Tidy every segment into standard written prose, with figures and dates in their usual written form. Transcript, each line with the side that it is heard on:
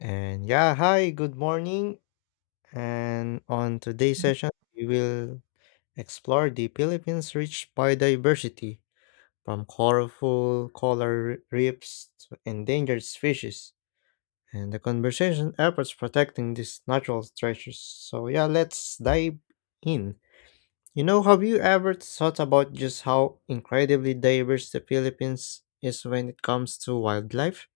left: And yeah, hi, good morning. And on today's session, we will explore the Philippines' rich biodiversity from color reefs to endangered species and the conservation efforts protecting these natural treasures. So, yeah, let's dive in. Have you ever thought about just how incredibly diverse the Philippines is when it comes to wildlife?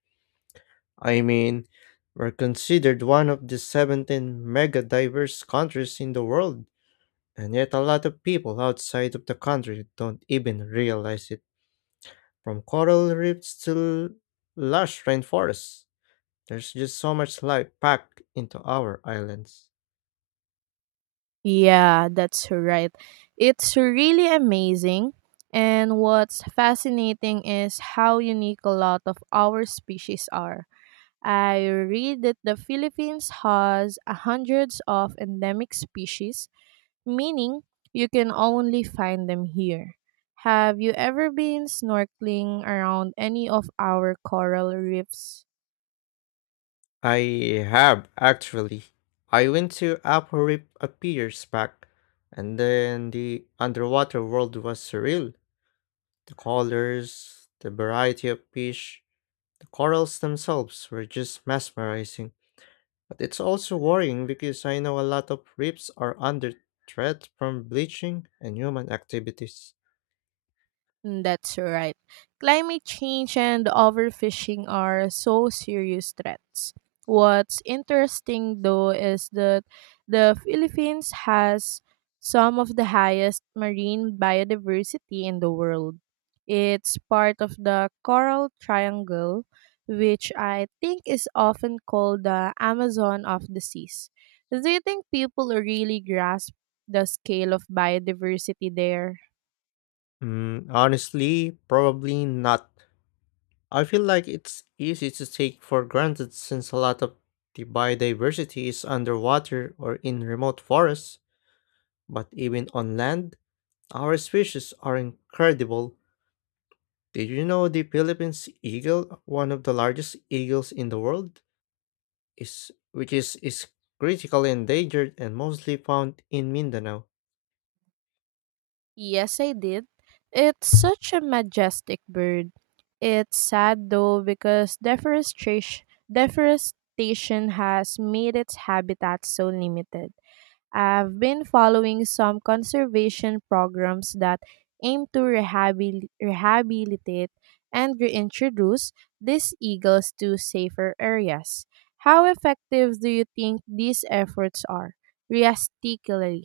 left: I mean, we're considered one of the 17 mega diverse countries in the world, and yet a lot of people outside of the country don't even realize it. From coral reefs to lush rainforests, there's just so much life packed into our islands.
right: Yeah, that's right. It's really amazing. And what's fascinating is how unique a lot of our species are. I read that the Philippines has hundreds of endemic species, meaning you can only find them here. Have you ever been snorkeling around any of our coral reefs?
left: I have, actually. I went to Upper Reef a few years back, and then the underwater world was surreal. The colors, the variety of fish, the corals themselves were just mesmerizing, but it's also worrying because I know a lot of reefs are under threat from bleaching and human activities.
right: Mm, that's right. Climate change and overfishing are so serious threats. What's interesting though is that the Philippines has some of the highest marine biodiversity in the world. It's part of the Coral Triangle, which I think is often called the Amazon of the seas. Do you think people really grasp the scale of biodiversity there?
left: Honestly, probably not. I feel like it's easy to take for granted since a lot of the biodiversity is underwater or in remote forests, but even on land, our species are incredible. Did you know the Philippines eagle, one of the largest eagles in the world? Is critically endangered and mostly found in Mindanao.
right: Yes, I did. It's such a majestic bird. It's sad though because deforestation has made its habitat so limited. I've been following some conservation programs that aim to rehabilitate and reintroduce these eagles to safer areas. How effective do you think these efforts are? Realistically,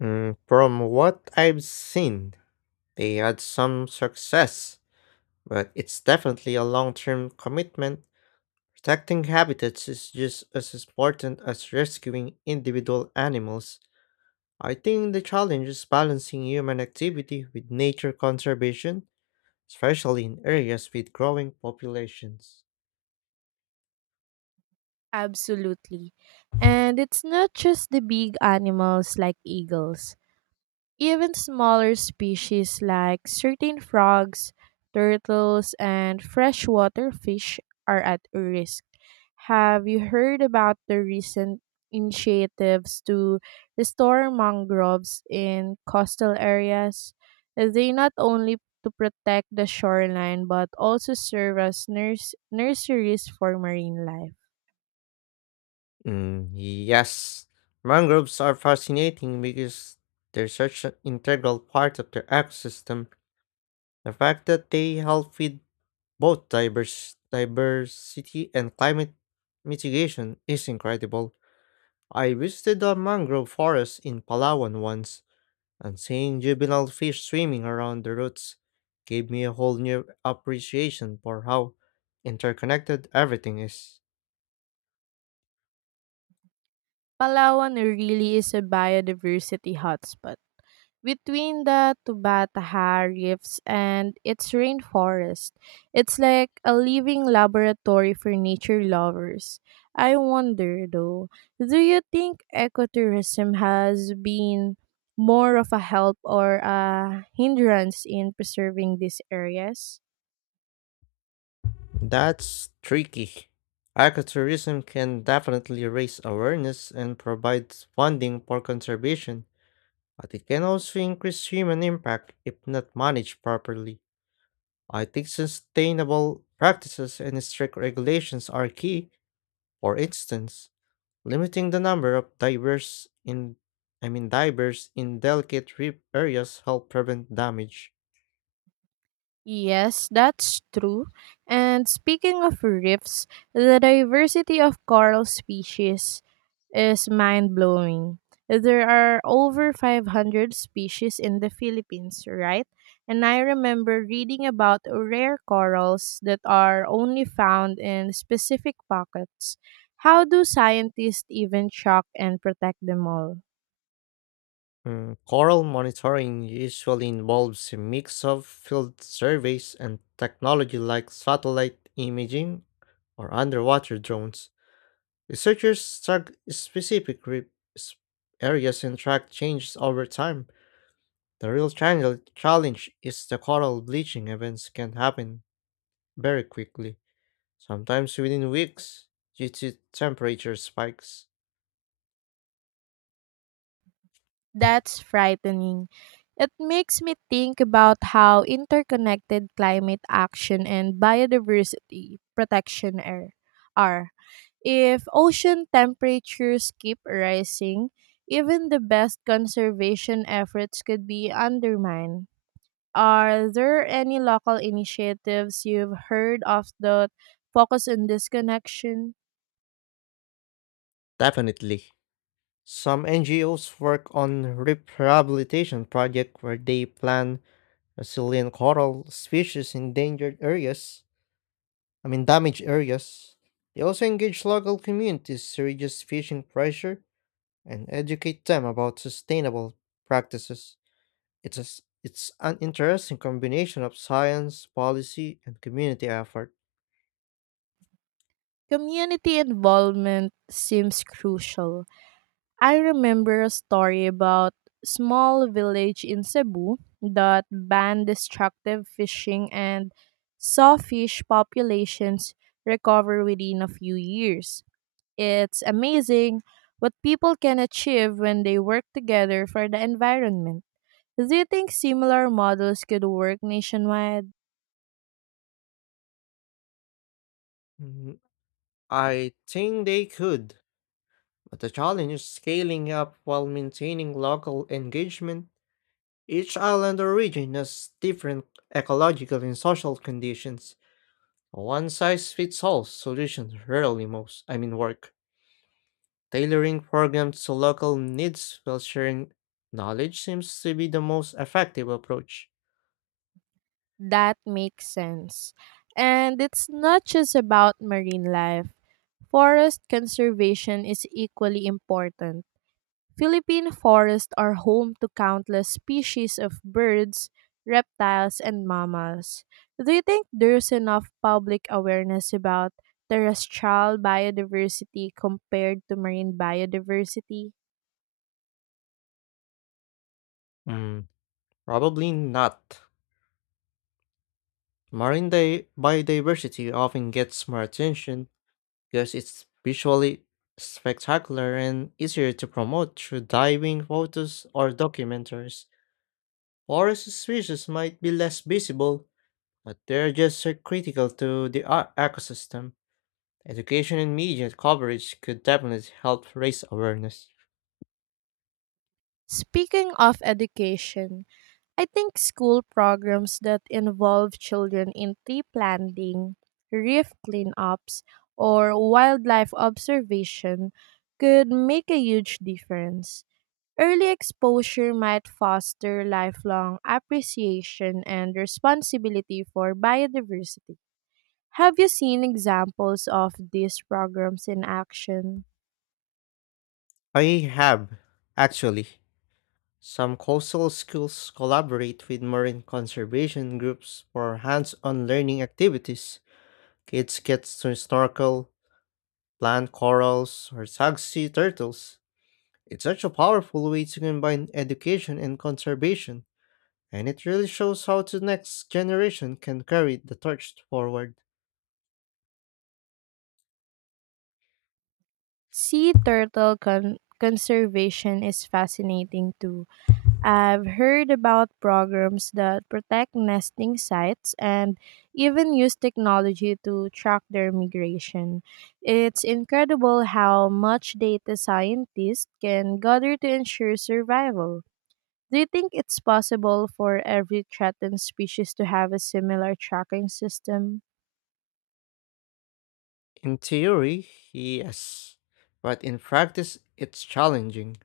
left: From what I've seen, they had some success, but it's definitely a long term commitment. Protecting habitats is just as important as rescuing individual animals. I think the challenge is balancing human activity with nature conservation, especially in areas with growing populations.
right: absolutely. And it's not just the big animals like eagles. Even smaller species like certain frogs, turtles, and freshwater fish are at risk. Have you heard about the recent initiatives to restore mangroves in coastal areas? They not only to protect the shoreline but also serve as nurseries for marine life.
left: Yes. Mangroves are fascinating because they're such an integral part of the ecosystem. The fact that they help with both diverse diversity and climate mitigation is incredible. I visited a mangrove forest in Palawan once, and seeing juvenile fish swimming around the roots gave me a whole new appreciation for how interconnected everything is.
right: Palawan really is a biodiversity hotspot. Between the Tubataha Reefs and its rainforest, it's like a living laboratory for nature lovers. I wonder though, do you think ecotourism has been more of a help or a hindrance in preserving these areas?
left: That's tricky. Ecotourism can definitely raise awareness and provide funding for conservation, but it can also increase human impact if not managed properly. I think sustainable practices and strict regulations are key. For instance, limiting the number of divers in delicate reef areas help prevent damage.
right: Yes, that's true. And speaking of reefs, the diversity of coral species is mind blowing. There are over 500 species in the Philippines, right? And I remember reading about rare corals that are only found in specific pockets. How do scientists even shock and protect them all?
left: Coral monitoring usually involves a mix of field surveys and technology like satellite imaging or underwater drones. Researchers track s- areas and track changes over time. The real challenge is the coral bleaching events can happen very quickly, sometimes within weeks, due to temperature spikes.
right: That's frightening. It makes me think about how interconnected climate action and biodiversity protection are. If ocean temperatures keep rising, even the best conservation efforts could be undermined. Are there any local initiatives you've heard of that focus on this connection?
left: Definitely. Some NGOs work on rehabilitation projects where they plan resilient coral species in endangered areas, I mean damaged areas. They also engage local communities to reduce fishing pressure and educate them about sustainable practices. It's a s It's an interesting combination of science, policy, and community effort.
right: Community involvement seems crucial. I remember a story about small village in Cebu that banned destructive fishing and saw fish populations recover within a few years. It's amazing what people can achieve when they work together for the environment. Do you think similar models could work nationwide?
left: Mm, I think they could, but the challenge is scaling up while maintaining local engagement. Each island or region has different ecological and social conditions. A one-size-fits-all solution rarely most, I mean work. Tailoring programs to local needs while sharing knowledge seems to be the most effective approach.
right: That makes sense. And it's not just about marine life. Forest conservation is equally important. Philippine forests are home to countless species of birds, reptiles, and mammals. Do you think there's enough public awareness about terrestrial biodiversity compared to marine biodiversity?
left: Mm, Probably not. Biodiversity often gets more attention because it's visually spectacular and easier to promote through diving photos or documentaries. Forest species might be less visible, but they're just so critical to the ecosystem. Education and media coverage could definitely help raise awareness.
right: Speaking of education, I think school programs that involve children in tree planting, reef cleanups, or wildlife observation could make a huge difference. Early exposure might foster lifelong appreciation and responsibility for biodiversity. Have you seen examples of these programs in action?
left: I have, actually. Some coastal schools collaborate with marine conservation groups for hands on learning activities. Kids get to snorkel, plant corals, or tag sea turtles. It's such a powerful way to combine education and conservation, and it really shows how the next generation can carry the torch forward.
right: Sea turtle conservation is fascinating too. I've heard about programs that protect nesting sites and even use technology to track their migration. It's incredible how much data scientists can gather to ensure survival. Do you think it's possible for every threatened species to have a similar tracking system?
left: In theory, yes, but in practice, it's challenging.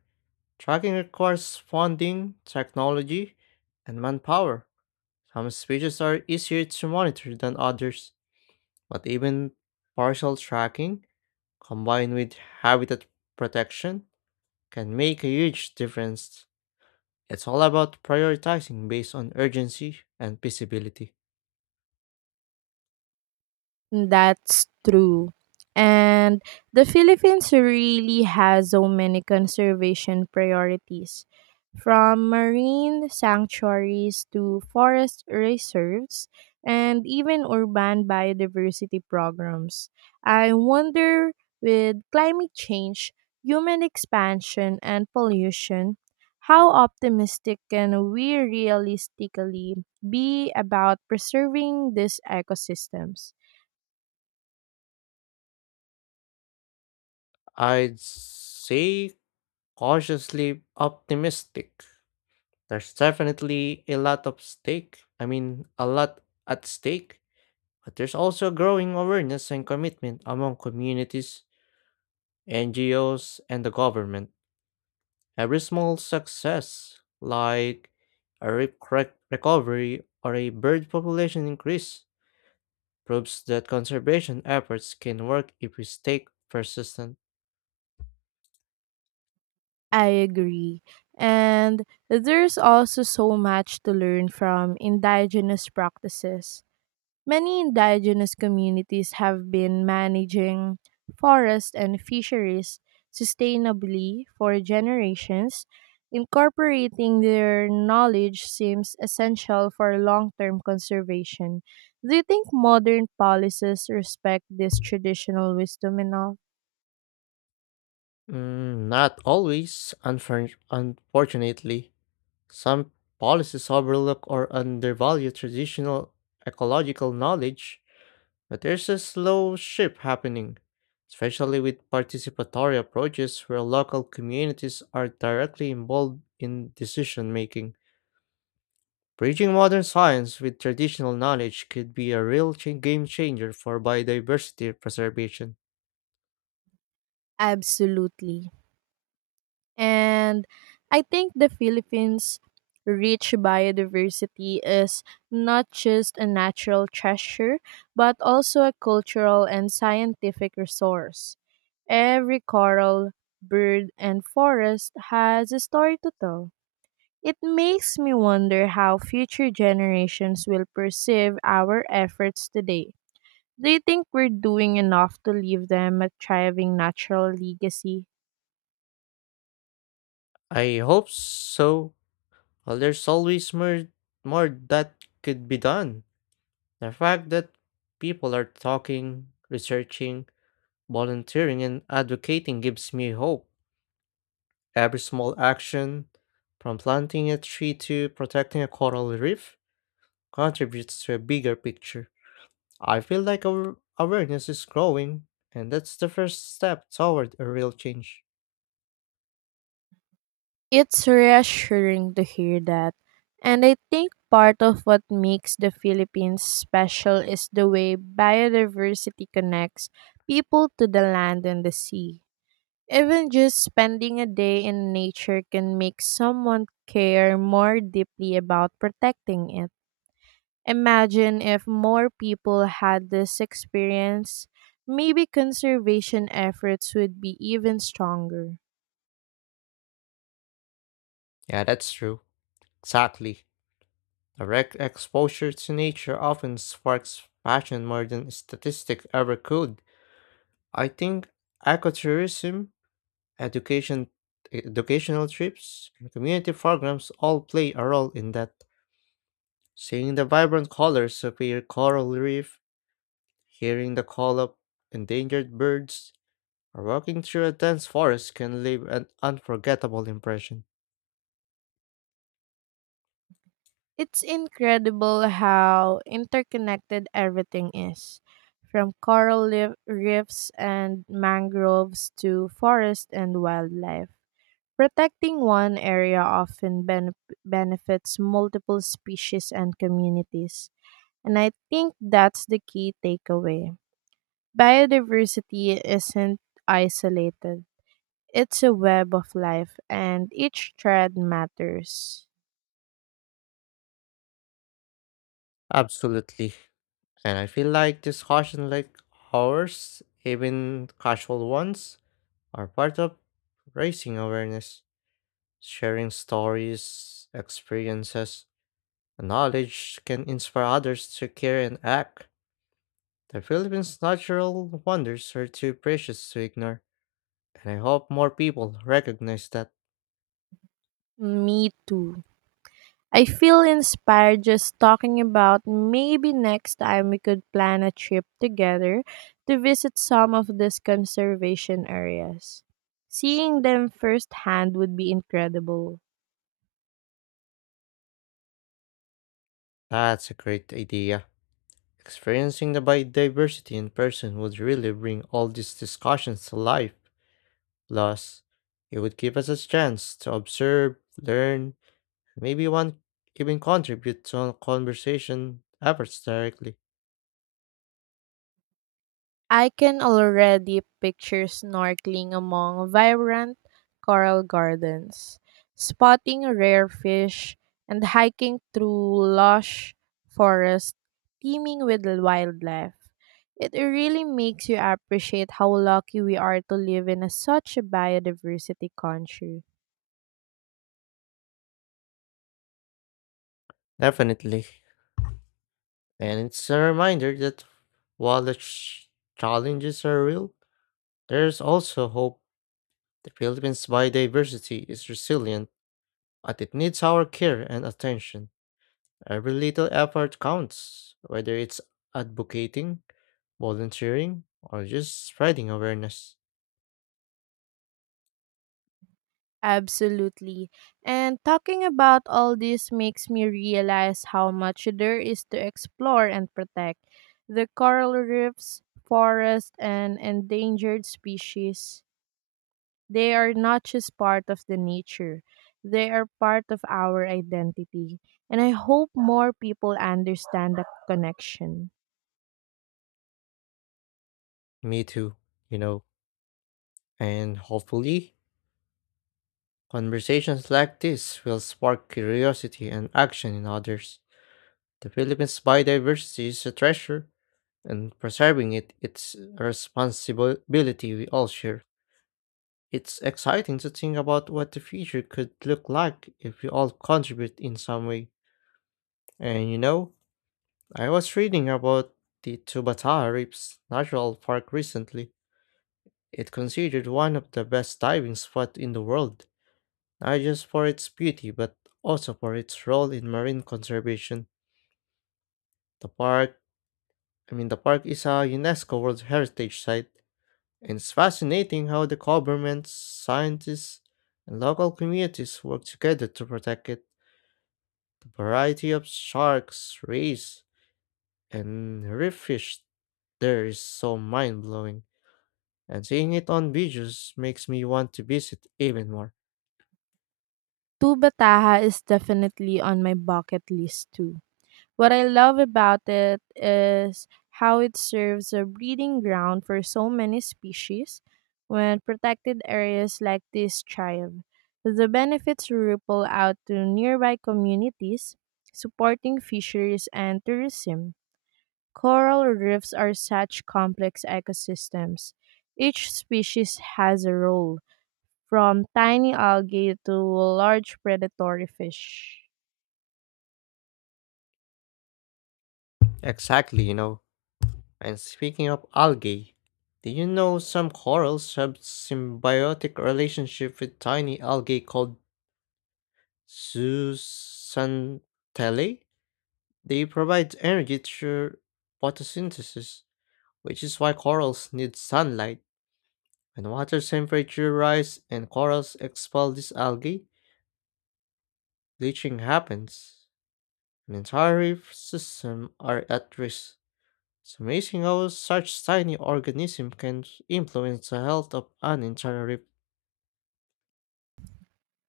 left: Tracking requires funding, technology, and manpower. Some species are easier to monitor than others, but even partial tracking, combined with habitat protection, can make a huge difference. It's all about prioritizing based on urgency and feasibility.
right: That's true. And the Philippines really has so many conservation priorities, from marine sanctuaries to forest reserves and even urban biodiversity programs. I wonder, with climate change, human expansion, and pollution, how optimistic can we realistically be about preserving these ecosystems?
left: I'd say cautiously optimistic. There's definitely a lot at stake, but there's also growing awareness and commitment among communities, NGOs, and the government. Every small success, like a rip crack recovery or a bird population increase, proves that conservation efforts can work if we stay persistent.
right: I agree. And there's also so much to learn from indigenous practices. Many indigenous communities have been managing forests and fisheries sustainably for generations. Incorporating their knowledge seems essential for long term conservation. Do you think modern policies respect this traditional wisdom enough?
left: Not always, unfortunately. Some policies overlook or undervalue traditional ecological knowledge, but there's a slow shift happening, especially with participatory approaches where local communities are directly involved in decision making. Bridging modern science with traditional knowledge could be a game changer for biodiversity preservation.
right: Absolutely. And I think the Philippines' rich biodiversity is not just a natural treasure, but also a cultural and scientific resource. Every coral, bird, and forest has a story to tell. It makes me wonder how future generations will perceive our efforts today. Do you think we're doing enough to leave them a thriving natural legacy?
left: I hope so. Well, there's more that could be done. The fact that people are talking, researching, volunteering, and advocating gives me hope. Every small action, from planting a tree to protecting a coral reef, contributes to a bigger picture. I feel like our awareness is growing, and that's the first step toward a real change.
right: It's reassuring to hear that. And I think part of what makes the Philippines special is the way biodiversity connects people to the land and the sea. Even just spending a day in nature can make someone care more deeply about protecting it. Imagine if more people had this experience, maybe conservation efforts would be even stronger.
left: Yeah, that's true. Exactly. Direct exposure to nature often sparks passion more than statistics ever could. I think ecotourism, education, educational trips, and community programs all play a role in that. Seeing the vibrant colors of a coral reef, hearing the call of endangered birds, or walking through a dense forest can leave an unforgettable impression.
right: It's incredible how interconnected everything is, from reefs and mangroves to forest and wildlife. Protecting one area often benefits multiple species and communities, and I think that's the key takeaway. Biodiversity isn't isolated. It's a web of life, and each thread matters.
left: Absolutely. And I feel like discussion like ours, even casual ones, are part of raising awareness; sharing stories, experiences, and knowledge can inspire others to care and act. The Philippines' natural wonders are too precious to ignore, and I hope more people recognize that.
right: Me too. I feel inspired just talking about maybe next time we could plan a trip together to visit some of these conservation areas. Seeing them firsthand would be incredible.
left: That's a great idea. Experiencing the biodiversity in person would really bring all these discussions to life. Plus, it would give us a chance to observe, learn, maybe one even contribute to conversation efforts directly.
right: I can already picture snorkeling among vibrant coral gardens, spotting rare fish, and hiking through lush forests teeming with wildlife. It really makes you appreciate how lucky we are to live in a such a biodiversity country.
left: Definitely. And it's a reminder that while the challenges are real, there's also hope. The Philippines' biodiversity is resilient, but it needs our care and attention. Every little effort counts, whether it's advocating, volunteering, or just spreading awareness.
right: Absolutely. And talking about all this makes me realize how much there is to explore and protect. The coral reefs, forests, and endangered species, they are not just part of the nature, they are part of our identity. And I hope more people understand the connection.
left: Me too, you know. And hopefully, conversations like this will spark curiosity and action in others. The Philippines' biodiversity is a treasure, and preserving it's a responsibility we all share. It's exciting to think about what the future could look like if we all contribute in some way. And you know, I was reading about the Tubataha Reefs Natural Park recently. It considered one of the best diving spots in the world, not just for its beauty but also for its role in marine conservation. The park, the park is a UNESCO World Heritage Site, and it's fascinating how the government, scientists, and local communities work together to protect it. The variety of sharks, rays, and reef fish there is so mind blowing, and seeing it on videos makes me want to visit even more.
right: Tuba Taha is definitely on my bucket list too. What I love about it is how it serves a breeding ground for so many species when protected areas like this thrive. The benefits ripple out to nearby communities, supporting fisheries and tourism. Coral reefs are such complex ecosystems. Each species has a role, from tiny algae to large predatory fish.
left: Exactly, you know. And speaking of algae, do you know some corals have symbiotic relationship with tiny algae called zooxanthellae? They provide energy through photosynthesis, which is why corals need sunlight. When water temperature rise and corals expel this algae, bleaching happens. An entire reef system are at risk. It's amazing how such tiny organism can influence the health of an entire reef.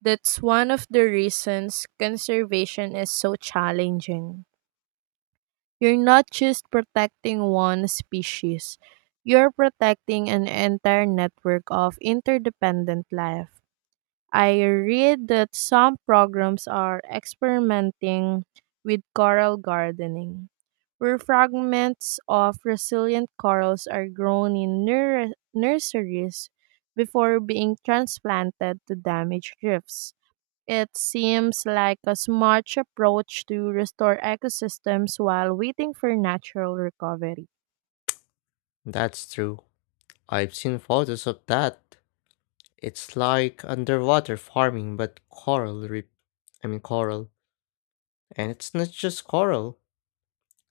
right: That's one of the reasons conservation is so challenging. You're not just protecting one species, you're protecting an entire network of interdependent life. I read that some programs are experimenting with coral gardening, where fragments of resilient corals are grown in nurseries before being transplanted to damaged reefs. It seems like a smart approach to restore ecosystems while waiting for natural recovery.
left: That's true. I've seen photos of that. It's like underwater farming but coral reef. I mean coral. And it's not just coral.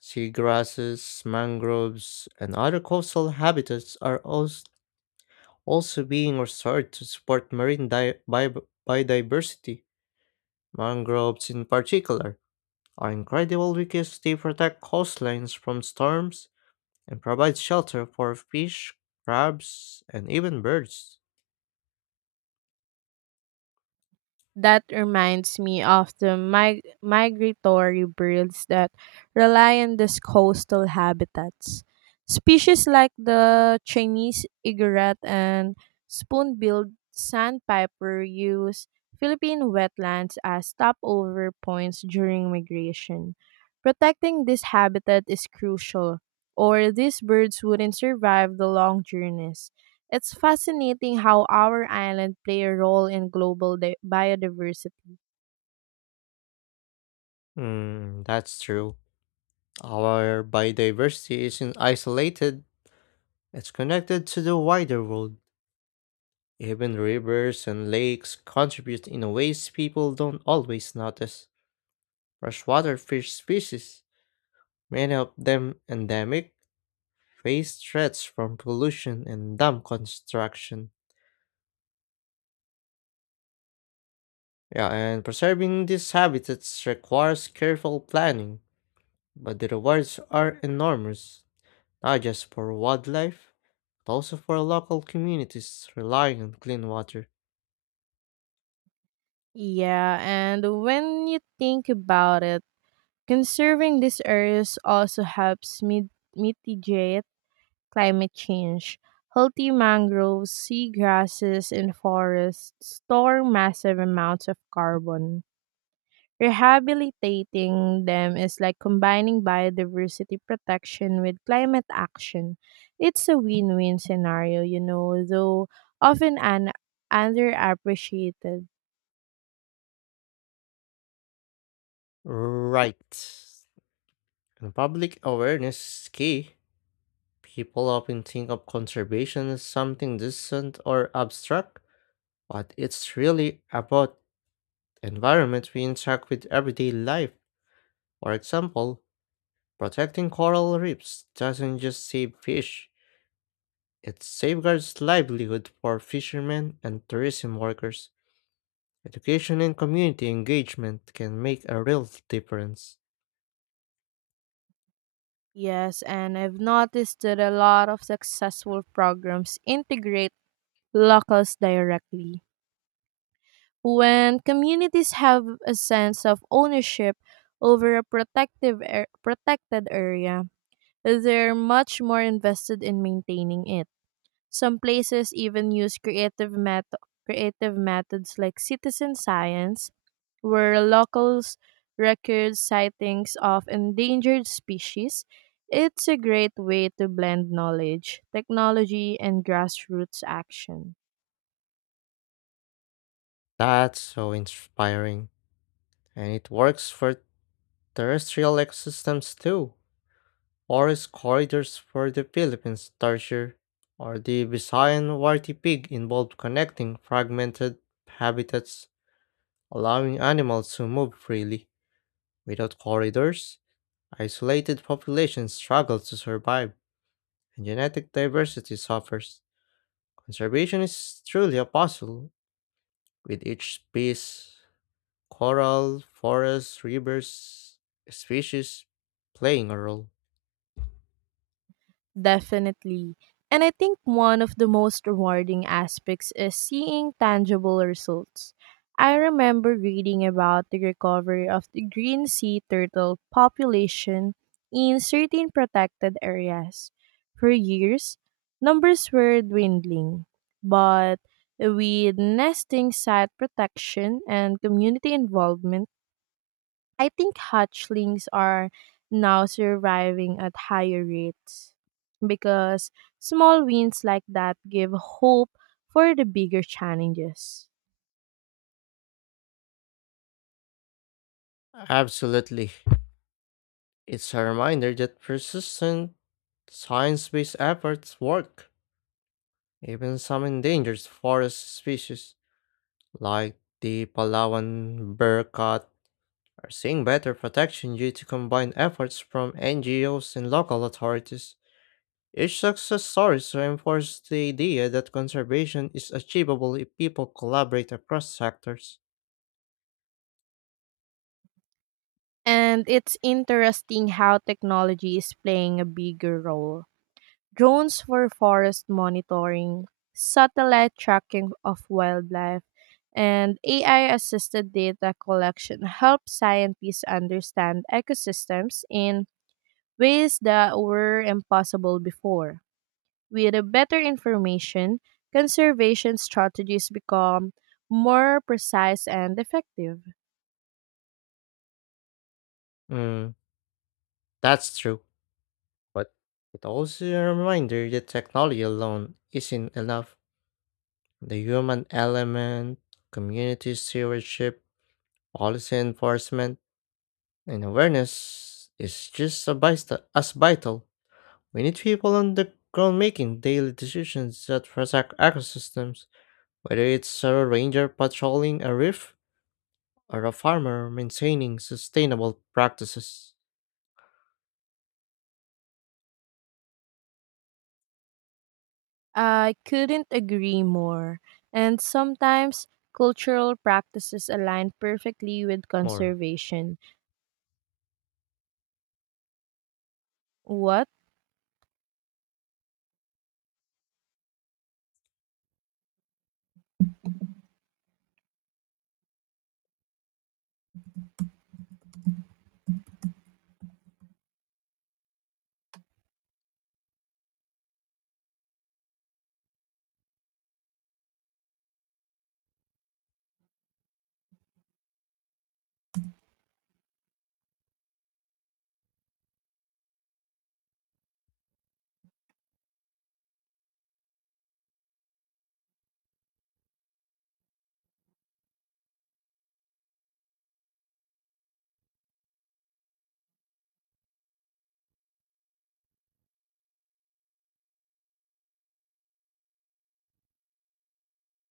left: Seagrasses, mangroves, and other coastal habitats are also being restored to support biodiversity. Mangroves, in particular, are incredible because they protect coastlines from storms and provide shelter for fish, crabs, and even birds.
right: That reminds me of the migratory birds that rely on these coastal habitats. Species like the Chinese egret and spoon-billed sandpiper use Philippine wetlands as stopover points during migration. Protecting this habitat is crucial, or these birds wouldn't survive the long journeys. It's fascinating how our island play a role in global biodiversity.
left: That's true. Our biodiversity isn't isolated, it's connected to the wider world. Even rivers and lakes contribute in ways people don't always notice. Freshwater fish species, many of them endemic, face threats from pollution and dam construction. Yeah, and preserving these habitats requires careful planning, but the rewards are enormous, not just for wildlife, but also for local communities relying on clean water.
right: Yeah, and when you think about it, conserving these areas also helps mitigate climate change. Healthy mangroves, seagrasses, and forests store massive amounts of carbon. Rehabilitating them is like combining biodiversity protection with climate action. It's a win win scenario, though often underappreciated.
left: Right. And public awareness is key. People often think of conservation as something distant or abstract, but it's really about the environment we interact with everyday life. For example, protecting coral reefs doesn't just save fish, it safeguards livelihood for fishermen and tourism workers. Education and community engagement can make a real difference.
right: Yes, and I've noticed that a lot of successful programs integrate locals directly. When communities have a sense of ownership over a protected area, they're much more invested in maintaining it. Some places even use creative methods like citizen science, where locals record sightings of endangered species. It's a great way to blend knowledge, technology, and grassroots action.
left: That's so inspiring. And it works for terrestrial ecosystems too. Forest corridors for the Philippines tarsier, or the Visayan warty pig involve connecting fragmented habitats, allowing animals to move freely. Without corridors, isolated populations struggle to survive, and genetic diversity suffers. Conservation is truly a puzzle, with each piece, coral, forests, rivers, species playing a role.
right: Definitely. And I think one of the most rewarding aspects is seeing tangible results. I remember reading about the recovery of the green sea turtle population in certain protected areas. For years, numbers were dwindling, but with nesting site protection and community involvement, I think hatchlings are now surviving at higher rates because small wins like that give hope for the bigger challenges.
left: Absolutely. It's a reminder that persistent science based efforts work. Even some endangered forest species, like the Palawan bearcat, are seeing better protection due to combined efforts from NGOs and local authorities. Each success story reinforces the idea that conservation is achievable if people collaborate across sectors.
right: And it's interesting how technology is playing a bigger role. Drones for forest monitoring, satellite tracking of wildlife, and AI assisted data collection help scientists understand ecosystems in ways that were impossible before. With a better information, conservation strategies become more precise and effective.
left: Mm, that's true, but it also a reminder that technology alone isn't enough. The human element, community stewardship, policy enforcement, and awareness is just as vital. We need people on the ground making daily decisions that protect ecosystems, whether it's a ranger patrolling a reef are a farmer maintaining sustainable practices
right: I couldn't agree more. And sometimes cultural practices align perfectly with
left: more?
right: conservation. What